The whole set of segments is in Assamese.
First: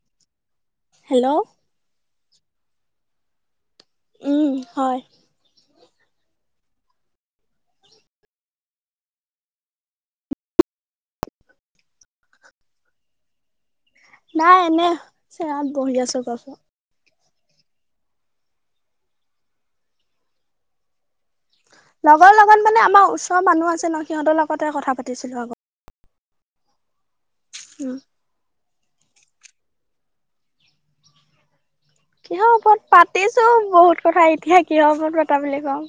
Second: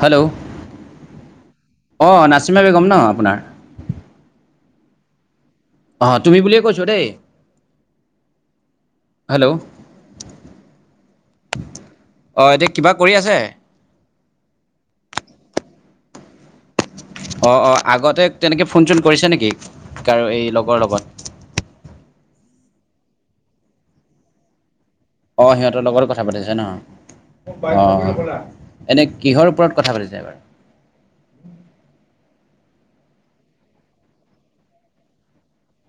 হেল্ল'। হেল্ল' অঁ নাচিম বেগ'ম ন আপোনাৰ? উম, হয়। আহ তুমি বুলিয়ে কৈছো দেই। হেল্ল'। অ, এতিয়া কিবা কৰি আছে? নাই এনে চ বহি আছো কছ অঁ, অঁ আগতে তেনেকৈ ফোন চোন কৰিছে নেকি কাৰো এই লগৰ লগত লগৰ লগত মানে আমাৰ ওচৰৰ মানুহ আছে ন সিহঁতৰ লগতে কথা পাতি আহ, সিহঁতৰ লগত কথা পাতিছা ন, উম অ। এনে কিহৰ ওপৰত কথা পাতিছা বাৰু? কিহৰ ওপৰত পাতিছো বহুত কথা এতিয়া কিহৰ ওপৰত পাতা বুলি কওঁ।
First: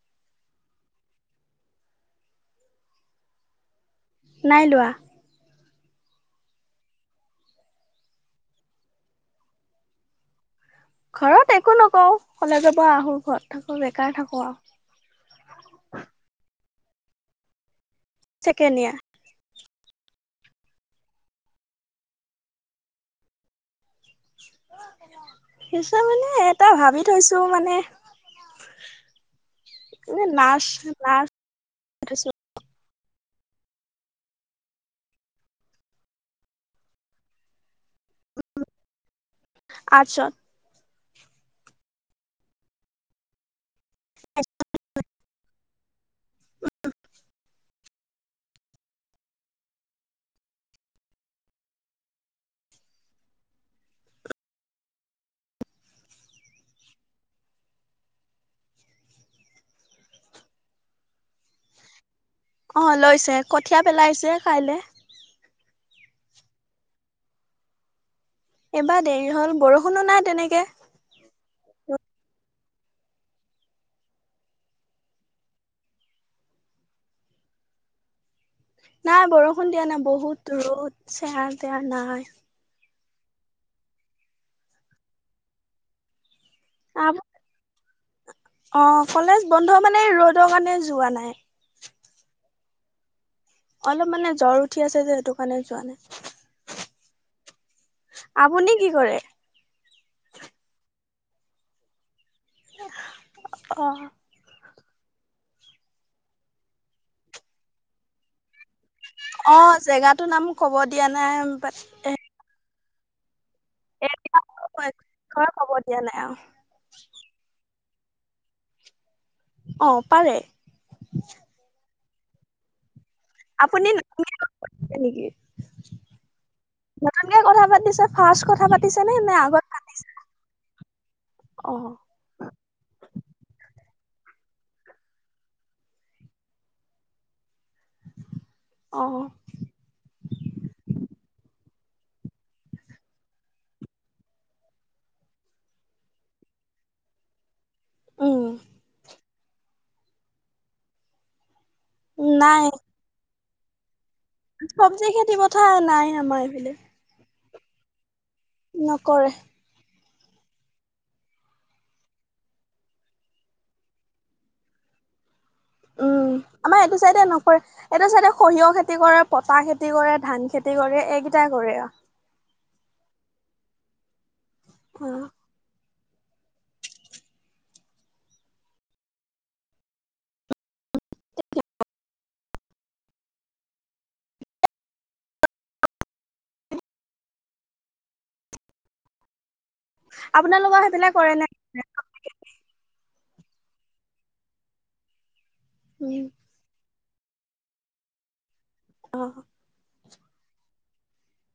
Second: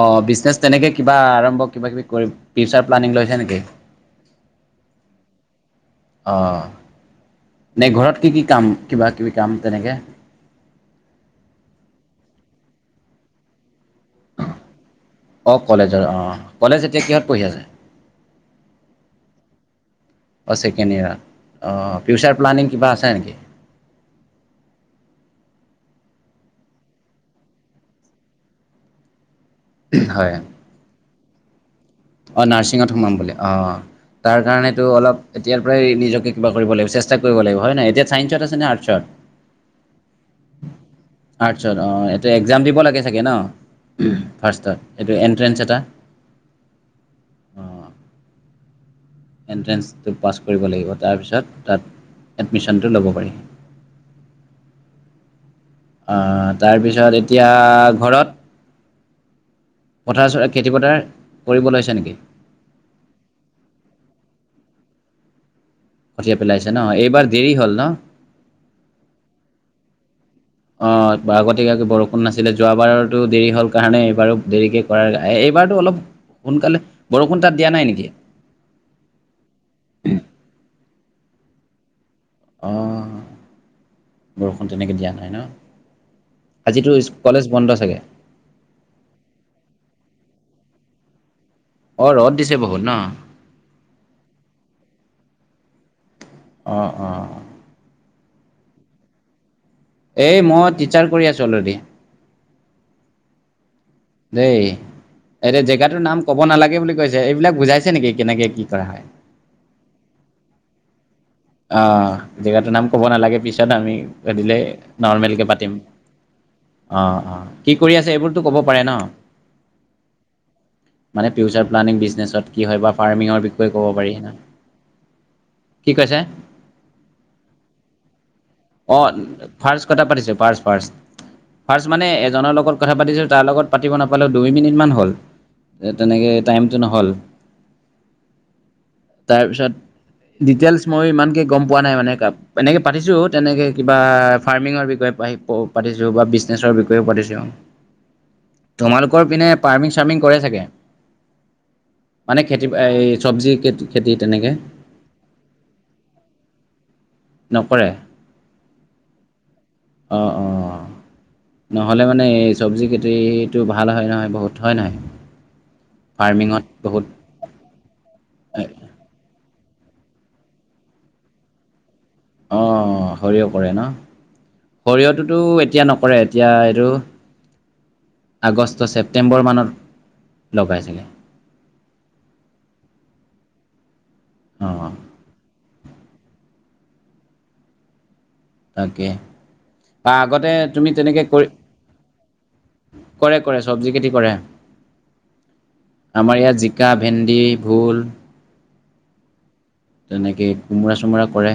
অ, বিজনেছ তেনেকে কিবা আৰম্ভ কিবা- কিবি কৰি ফিউচাৰ প্লানিং লৈছা নেকি? নাই লোৱা। আহ। নে ঘৰত কি কি কাম কিবা কিবি কাম তেনেকে? ঘৰত একো নকও কলেজ পৰা আহো, ঘৰত থাকো। বেকাৰ থাকো আৰু অ, কলেজৰ অহ। কলেজ এতিয়া কিহত পঢ়ি আছা? ছেকেণ্ড ইয়াৰ। [inaudible] অ, ছেকেণ্ড ইয়াৰত অ ফিউচাৰ প্লানিং কিবা আছে নেকি? মানে এটা ভাবি থৈছো মানে মানে, হয় নাচ, নাচ অ, নাৰ্ছিঙত সোমাম বুলি অ। তাৰ কাৰণেতো অলপ এতিয়াৰ পৰাই নিজকে কিবা কৰিব লাগিব। চেষ্টা কৰিব লাগিব হয় নাই। এতিয়া চাইন্সত আছে নে আৰ্টচ ত। আৰ্টছত। আৰ্টছত অ, এতে এক্জাম দিব লাগে চাগে ন ফাৰ্ষ্ট এইটো এনট্ৰেঞ্চ এটা। অ এণ্ট্ৰেঞ্চটো পাছ কৰিব লাগিব তাৰপিছত তাত এডমিশনটো ল'ব পাৰি। আহ তাৰপিছত এতিয়া ঘৰত পথাৰ- চৰা খেতি-পথাৰ কৰিব লৈছা নেকি? অ, লৈছে কঠীয়া পেলাইছে কাইলৈ। কঠিয়াই-পেলাইছে ন এইবাৰ দেৰি হল ন? এবাৰ দেৰি হল বৰষুণো নাই তেনেকে। ষুন নাছিলে যোৱাবাৰতো দেৰি হল কাৰণে এইবাৰো দেৰিকে কৰাৰ এইবাৰতো অলপ সোনকালে বৰষুণ তাত দিয়া নাই নেকি? নাই বৰষুণ দিয়া নাই, বহুত ৰ'দ, চেৱা-তেয়া নাই। অ, বৰষুণ তেনেকৈ দিয়া নহয় ন? আজিতো আ, কলেজ বন্ধ চাগে? অ, কলেজ বন্ধ মানে ৰ'দৰ কাৰণে যোৱা নাই। অ, ৰদ দিছে বহুত ন? অলপ মানে জ্বৰ উঠি আছে যে সেইটো কাৰণে যোৱা নাই। অ, অ। আপুনি কি কৰে? এই মই টিচাৰ কৰি আছোঁ অল ৰেডি। অ। দেই এতিয়া জেগাটোৰ নাম কব নালাগে বুলি কৈছে এইবিলাক বুজাইছে নেকি কেনেকে কি কৰা? হয়? অ জেগাটো নাম কব দিয়া নাই। অ জেগাতটো নাম ক'ব নালাগে পিছ কাৰণে আমি পাতিলে নৰ্মেলকে ঘৰ কব পাতিম দিয়া নাই অ অ অ। কি কৰি আছে এইবোৰতো ক'ব পাৰে ন অ পাৰে মানে ফিউচাৰ প্লানিং বিজনেচ কি হয় বা ফাৰ্মিং বিষয়ে ক'ব আপুনি পাৰি। নতুনকে কথা পাতিছে নেকি কি কৈছে? নতুনকে কথা পাতিছা। অ ফাৰ্ষ্ট কথা পাতিছো ফাৰ্ষ্ট ফাৰ্ষ্ট। অ ফাৰ্ষ্ট মানে এজনৰ লগত কথা পাতিছো তাৰ লগত পাতিব নাপ পালো দুই মিনিটমান হ'ল তেনেকে টাইমটো নহ'ল। অ তাৰ পিছত ডিটেইলচ মই ইমানকে গম পোৱা নাই মানে এ এনেকে পাতিছো। তেনেকে কিবা ফাৰ্মিংৰ বিষয়ে প পাতিছো বা বিজনেছৰ বিষয়েও পাতিছো উম তোমালোকৰ পিনে পাৰ্মিং চাৰ্মিং কৰে চাগে। মানে খেতি এই চবজি খে চবজি খেতি পথা নাই আমাৰ এইফালে। নকৰে। নকৰে। অ অ। নহ'লে মানে এই চবজি খেতিটো ভাল হয় নহয় বহুত হয় নহয়। উম ফাৰ্মিঙত আমাৰ এইটো বহুত চাইডে নকৰে এইটো চাইডে সৰিয়হ খেতি কৰে পতা খেতি খেতি কৰে ধান খেতি কৰে এইকেইটাই কৰে আও। অঁ সৰিয়হ কৰে ন সৰিয়হটোতো এতিয়া নক কৰে এতিয়া এইটো আগষ্ট ছেপ্টেম্বৰ মানত লগাই চাগে। [unintelligible] অ তাকে বা আগতে আপোনালোকৰ তুমি সেইফালে তেনেকে কৰে কৰি নে? কৰে কৰে চবজি খেতি কৰে। উম, আমাৰ ইয়াত জিকা ভেন্দি ভোল অ। তেনেকেই কোমোৰা চোমোৰা কৰে।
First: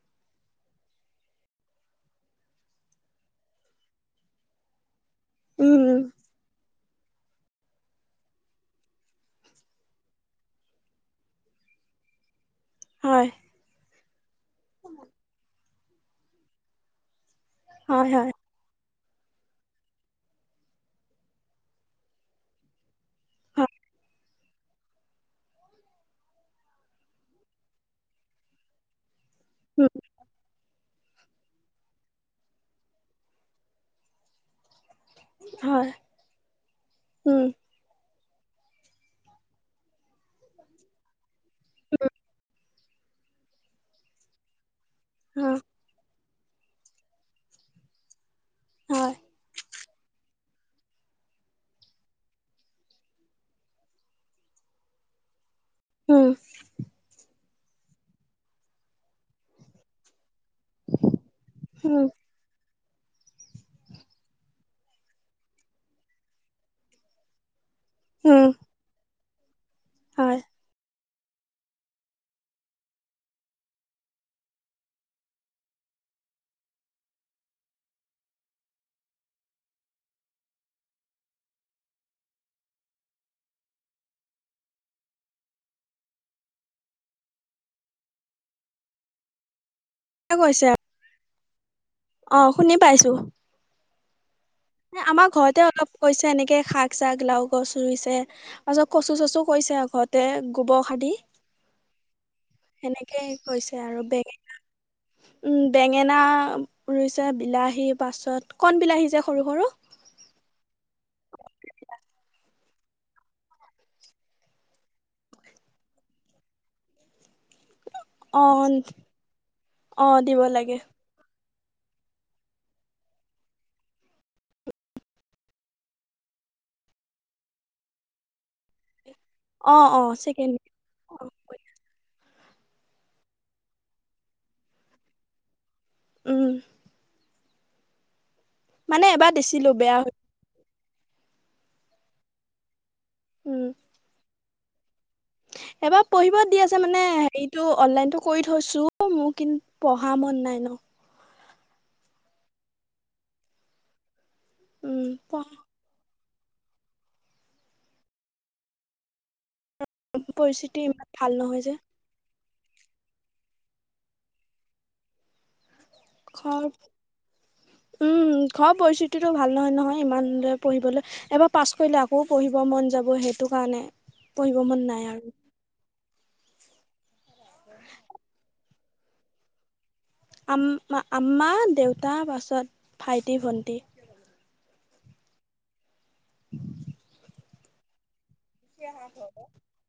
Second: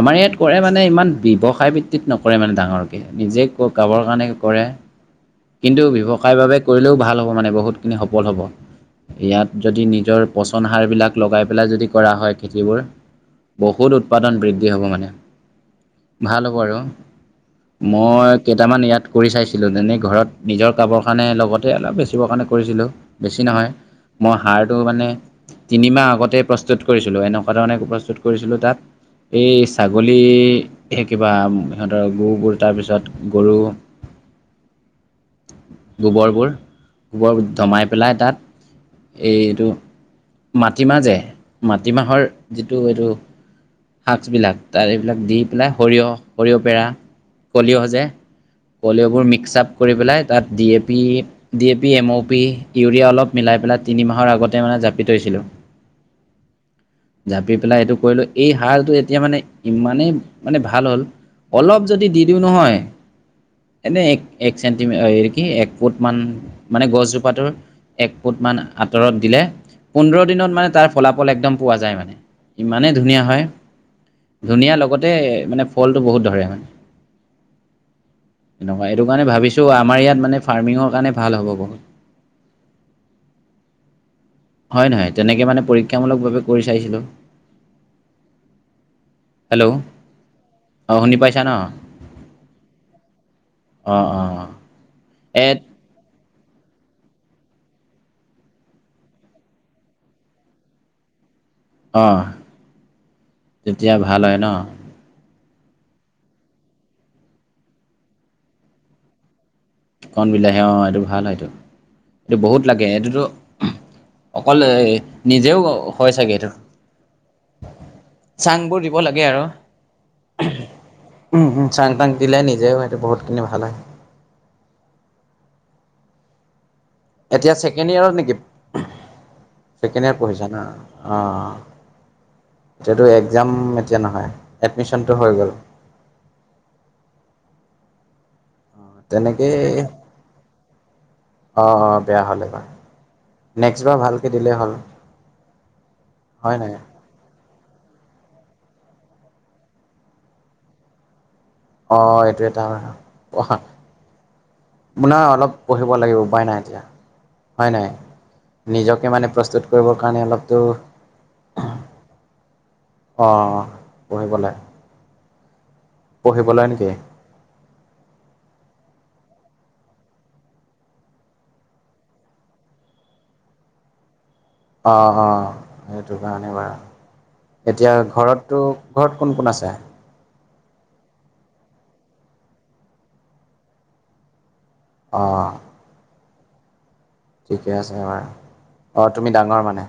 আমাৰ ইয়াত কৰে মানে ইমান ব্যৱসায় ভিত্তিত নকৰে মানে ডাঙৰকে, নিজে খাবৰ কাৰণে কৰে। কিন্তু উম, ব্যৱসায় বাবে কৰিলেও ভাল হ'ব মানে বহুত খিনি সফল হব। ইয়াত যদি নিজৰ পচন সাৰ বিলাক লগাই পেলাই যদি কৰা হয়। যিবোৰ হয়, বহুত উৎপাদন বৃদ্ধি হ'ব মানে ভাল হ'ব আৰু। হয়, মই হয়, কেইটামান ইয়াত কৰি চাইছিলোঁ তেনেই ঘৰত নিজৰ খাবৰ কাৰণে লগতে অলপ বেচিবৰ কাৰণে কৰিছিলোঁ। বেছি নহয় হয়, মই সাৰ়টো মানে তিনিমাহ আগতেই প্ৰস্তুত কৰিছোঁ। ছিলো, এনেকুৱা ধৰণে প্ৰস্তুত কৰিছিলো তাত এই উম, ছাগলীৰ এ কিবা সিহঁতৰ গ গুৰ তাৰপিছত গৰু হয়, গোবৰবোৰ উম, গোবৰবোৰ দমাই পেলাই তাত এইটো মাটিমাহ যে মাটিমাহৰ যিটো এইটো শাকবিলাক তাৰ এইবিলাক দি অ, পেলাই সৰিয়হ সৰিয়হ পেৰা খলিঅ' যে হয়, খলিঅ'বোৰ মিক্স আপ কৰি পেলাই তাত D A P D A P M O P urea অলপ মিলাই পেলাই তিনি মাহৰ আগতে মানে জাপি থৈছিলোঁ। উঁম। জাপি পেলাই এইটো কৰিলোঁ এই হালটো এতিয়া মানে ইমানেই মানে ভাল হ'ল অলপ উম, যদি দি দিওঁ নহয় এনেই এক এক চেণ্টিমি কি এক ফুট মান মানে গছজোপা টোৰ এক ফুট উম, মান আঁতৰত দিলে পোন্ধৰ হয়। দিনত মানে তাৰ ফলাফল একদম। পোৱা যায় মানে ইমানেই ধুনীয়া হয়। ধুনীয়া লগতে মানে ফলটো বহুত ধৰে হয়। এনেকুৱা এইটো কাৰণে ভাবিছো আমাৰ ইয়াত মানে ফাৰ্মিঙৰ কাৰণে ভাল হ'ব বহু [unintelligible] হয় নহয়? তেনেকে মানে পৰীক্ষামূলকভাৱে কৰি চাইছিলোঁ। হেল্ল'। ক কৈছা। [unintelligible] অহ শুনি পাইছো। অ অ অ। ন আমাৰ ঘৰতে অলপ কৈছে। তেনেকে শাক চাক লাও গছ ৰুইছে তাৰপিছত কচু চচু কৰিছে আও ঘৰতে গোবৰ খাদি। অঁ কৰিছে তেতিয়া আৰু বেঙ ভাল হয় ন। বেঙেনা ৰুইছে বিলাহী পাছত কণ বিলাহী যে সৰু সৰু। কণ বিলাহী অ এইটো ভাল হয় এইটো এইটো বহুত লাগে এইটোতো। অকল নিজেও হয় চাগে এইটো। অ চাংবোৰ দিব লাগে আৰু। অ দিব লাগে উম্ উম চাং তাং দিলে নিজেও সেইটো বহুতখিনি ভাল হয়। এতিয়া ছেকেণ্ড ইয়েৰত নেকি? অ অ ছেকেণ্ড ইয়াৰ পঢ়িছা ছেকেণ্ড না অ', এতিয়াতো একজাম এতিয়া নহয় এডমিচনটো হৈ গ'ল। উম। মানে এবাৰ দিছিলো বেয়া হৈ অহ - অহ বেয়া হ'লে এবাৰ উম নেক্সট বাৰ ভালকে দিলেই হ'ল। এবাৰ পঢ়িব হয় দি নাই আছে মানে হেৰিটো অনলাইনটো কৰি থৈছো মোক কিন্তু পঢ়া মন নাই ন' অহ, এইটো এটা হয় পঢ়া উম মোনা পঢ়া অলপ পঢ়িব লাগিব। উপাই নাই এতিয়া হয় নাই নিজকে মানে প্ৰস্তুত কৰিব কাৰণে অলপতো পৰিস্থিতি ইমান ভাল নহয় যে অহ, পহিবলে [unintelligible] পৰিস্থিতিটো ভাল নহয় -নহয় ইমানৰে পঢ়িবলৈ এবাৰ পাছ কৰিলে আকৌ পঢ়িব মন যাব সেইটো কাৰণে পঢ়িব মন অহ নাই - আৰু অহ সেইটো কাৰণেই বা এতিয়া ঘৰতটো ঘৰত কোন- কোন আছে? আম্মা, দেউতা পাছত ভাইটি -ভণ্টি। অহ [inaudible] ঠিকে আছে [unintelligible] অহ তুমি ডাঙৰ মানে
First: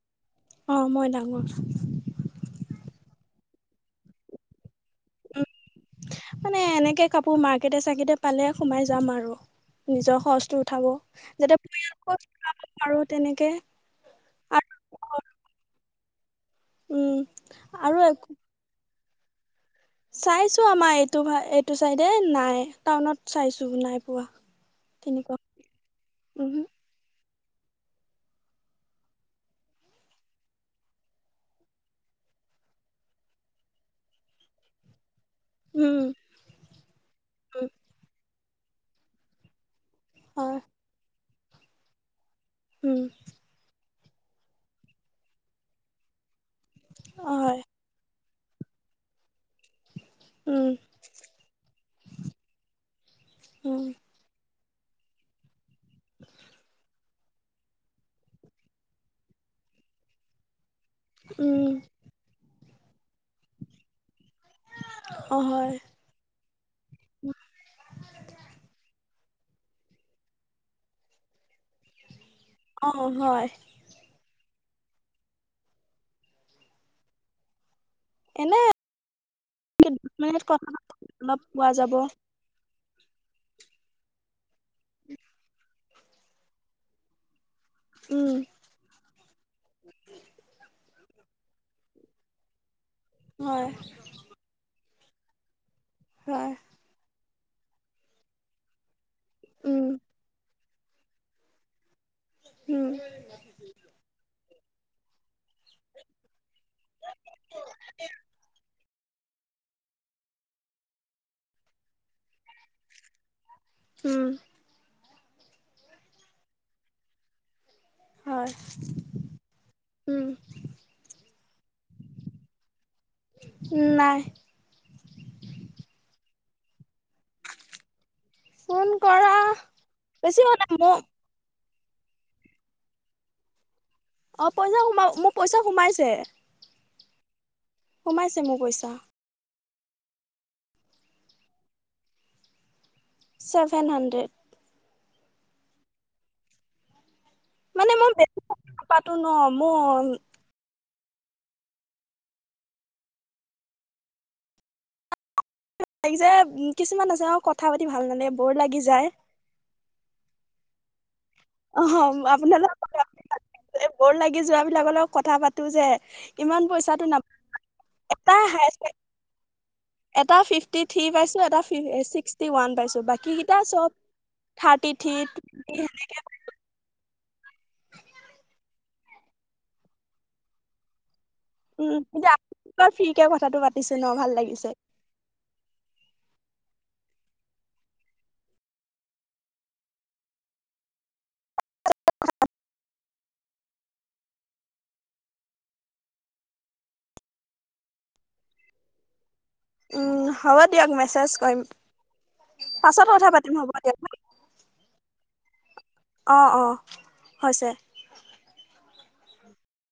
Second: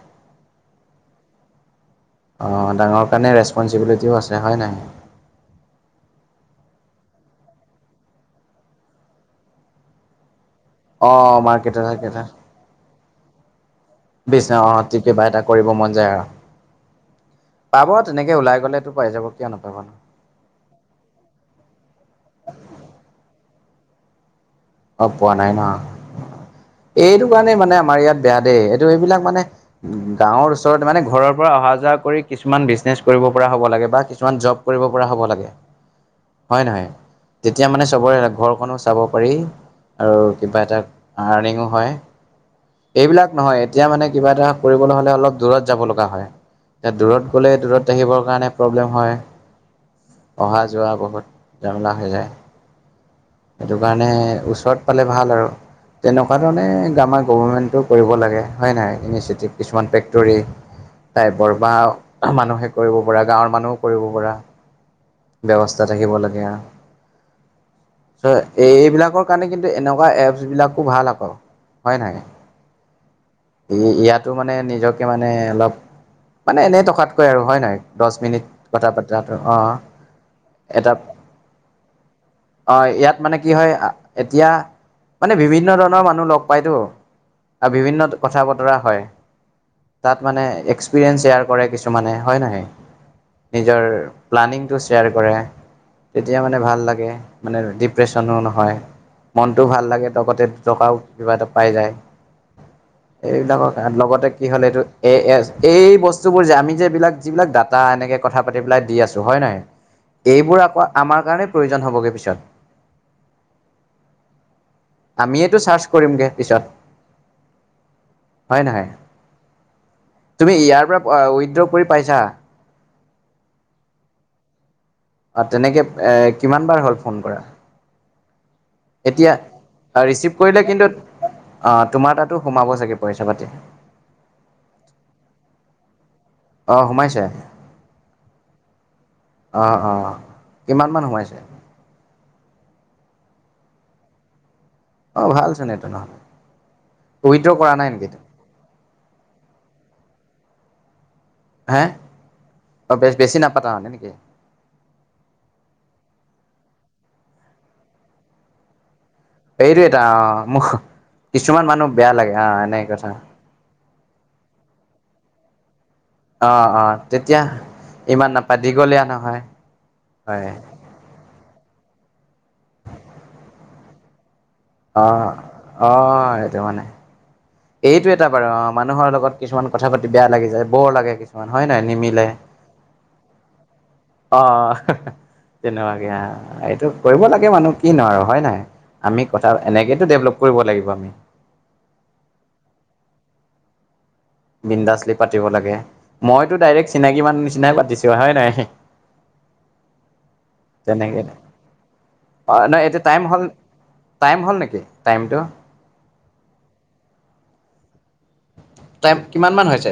অহ, মই ডাঙৰ। অহ, ডাঙৰ কাৰণে ৰেচপঞ্চিবিলিটিও আছে হয় নাই? মানে এনেকে কাপোৰ মাৰ্কেট চাৰ্কিতে পালে সোমাই যাম আৰু নিজৰ খৰছটো পঠাব অ', যাতে মাৰ্কেটাৰ পৰিয়ালক [unintelligible] আৰু তেনেকে। [unintelligible] কিবা এটা কৰিব মন যায় আৰু। উম [inaudible] পাব আৰু তেনেকে ওলাই গলেটো পাই যাব কিয় নাপাব। চাইছো আমাৰ এইটো -এইটো চাইডে নাই টাউনত চাইছো নাই পোৱা। অহ, পোৱা তেনেকুৱা নাই উম ন'এইটো কাৰণে মানে আমাৰ ইয়াত বেয়া দেই। এইটো এইবিলাক মানে গাঁৱৰ ওচৰত মানে ঘৰৰ পৰা অহা যোৱা কৰি কিছুমান বিজনেছ কৰিব পৰা হ'ব লাগে বা কিছুমান জব কৰিব পৰা হ'ব লাগে উম হয় নহয়? উম তেতিয়া মানে চবৰে ঘৰখনো চাব পাৰি। আৰু হয় কিবা এটা আৰ্নিঙো হয়, উম এইবিলাক নহয় এতিয়া মানে কিবা এটা কৰিবলৈ হ'লে অলপ দূৰত যাব লগা হয়, এতিয়া দূৰত অ গ'লে হয় দূৰত আহিবৰ কাৰণে হ প্ৰব্লেম হয়, অহা উম যোৱা বহুত জামেলা হৈ যায়। সেইটো উম কাৰণে ওচৰত পালে ভাল আৰু, তেনেকোৱা ধৰণে গামা গভমেণ্টো কৰিব লাগে হয় নাই ইনিচিতি কিছুমান ফেক্টৰী তাই উম বৰবা মানুহে কৰিব পৰা গাঁৱৰ মানুহেও কৰিব পৰা অ হয় ব্যৱস্থা থাকিব লাগে। চ এই এইবিলাকৰ কাৰণে কিন্তু এনেকোৱা এপচ বিলাকো ভাল আকৌ হয় নাই অহ হয়। তে নিজকে মানে অলপ, মানে এনেই থকাতকৈ আৰু হয় নাই? দশ মিনিট এনে কথা পতাটো অহ মিনিট কথা এটা অলপ পোৱা যাব অ ইয়াত মানে কি হয়, আ এতিয়া মানে বিভিন্ন ধৰণৰ মানুহ লগ পাইতো আৰু বিভিন্ন উম কথা বতৰা হয় তাত মানে এক্স এক্সপিৰিয়েঞ্চ শ্বেয়াৰ কৰে কিছুমানে হয় নহয়? হয় নিজৰ প্লানিং তো শ্বেয়াৰ কৰে, তেতিয়া হয় মান ভাল লাগে মানে ডিপ্ৰেচনো নহয়। মনটো উম ভাল লাগে লগতে টকাও কিবা এটা পাই যায়। উম, এইবিলাকৰ লগতে কি হ'ল এইটো এ এছ এই বস্তু বোৰ যে আমি যে এইবিলাক যিবিলাক ডাটা এনেকে কথা পাতি পেলাই দি আছো হয় নাই এইবোৰ আকৌ আমাৰ কাৰণে প্ৰয়োজন হবগে পিছত উম। আমিয়েতো চাৰ্চ কৰিমগে পিছত হয় নহয়, উম, তুমি ইয়াৰ পৰা উইড্ৰ কৰি পাইছা? নাই। অ তেনেকে এ কিমান বাৰ হ'ল ফোন কৰা? ফোন এতিয়া, কৰা ৰিচিভ বেছি হোৱা কৰিলে নাই কিন্তু মোৰ অ তোমাৰ তাতো সোমাব চাগে পইচা পাতি অ পইচা সোমা মোক পইচা সোমাইছে। অ সোমাইছে। সোমাইছে মোৰ পইচা। অ অ কিমান মান সোমাইছে? ছেভেন হানড্ৰেড অ ভালচোন এটো ন। মানে মই বে নাপাতো ন মোৰ হে বেছ বেছি নাপাতা হয় নেকি যে কিছুমান আছে অ কথা পাতি ভাল মানে বৰ লাগি যায়। এইটো এটা অ মখ কিছুমান মানুহ বেয়া লাগে অ এনে কথা। বৰ লাগি যোৱা বিলাকৰ লগত কথা পাতো যে অ ইমান অ পইচাটো তেতিয়া নাপায় ইমান এটা নাপায় হাই দীঘলীয়া নহয় এটা হয় ফিফটি থ্ৰী পাইছো, এটা ছিক্সটি ওৱান পাইছো বাকীকেইটা চব থাৰ্টি অ থিত সি অ সেনেকে সেইটো মানে, এইটো এটা বাৰু অ মানুহৰ লগত কিছুমান কথা পাতি বেয়া লাগি যায় বৰ লাগে কিছু হয় নাই উম, নিমিলে এতিয়া আপুনিবাৰ ফ্ৰীকে কথাটো পাতিছো ন ভাল অ লাগিছে। হেহে চিনে ভাগে আও‌ এইটো। কৰিব লাগে মানুহ কি নহয় হয় নাই? আমি কথা এনেকে ডেভলপ কৰিব লাগিব আমি। [unintelligible] বিন্দাচলি পাতিব লাগে, মইতো ডাইৰেক্ট চিনাকি মানুহৰ নিচিনাই পাতিছো হয় নাই? [unintelligible] উম', হ'ব দিয়ক তেনেকে মেছেজ কৰিম। অ, নহয় এতিয়া পাছত টাইম কথা হ'ল পাতিম হ'ব দিয়ক। টাইম হ'ল নেকি টাইমটো? অহ'-অহ', হৈছে। টাইম কিমান মান হৈছে?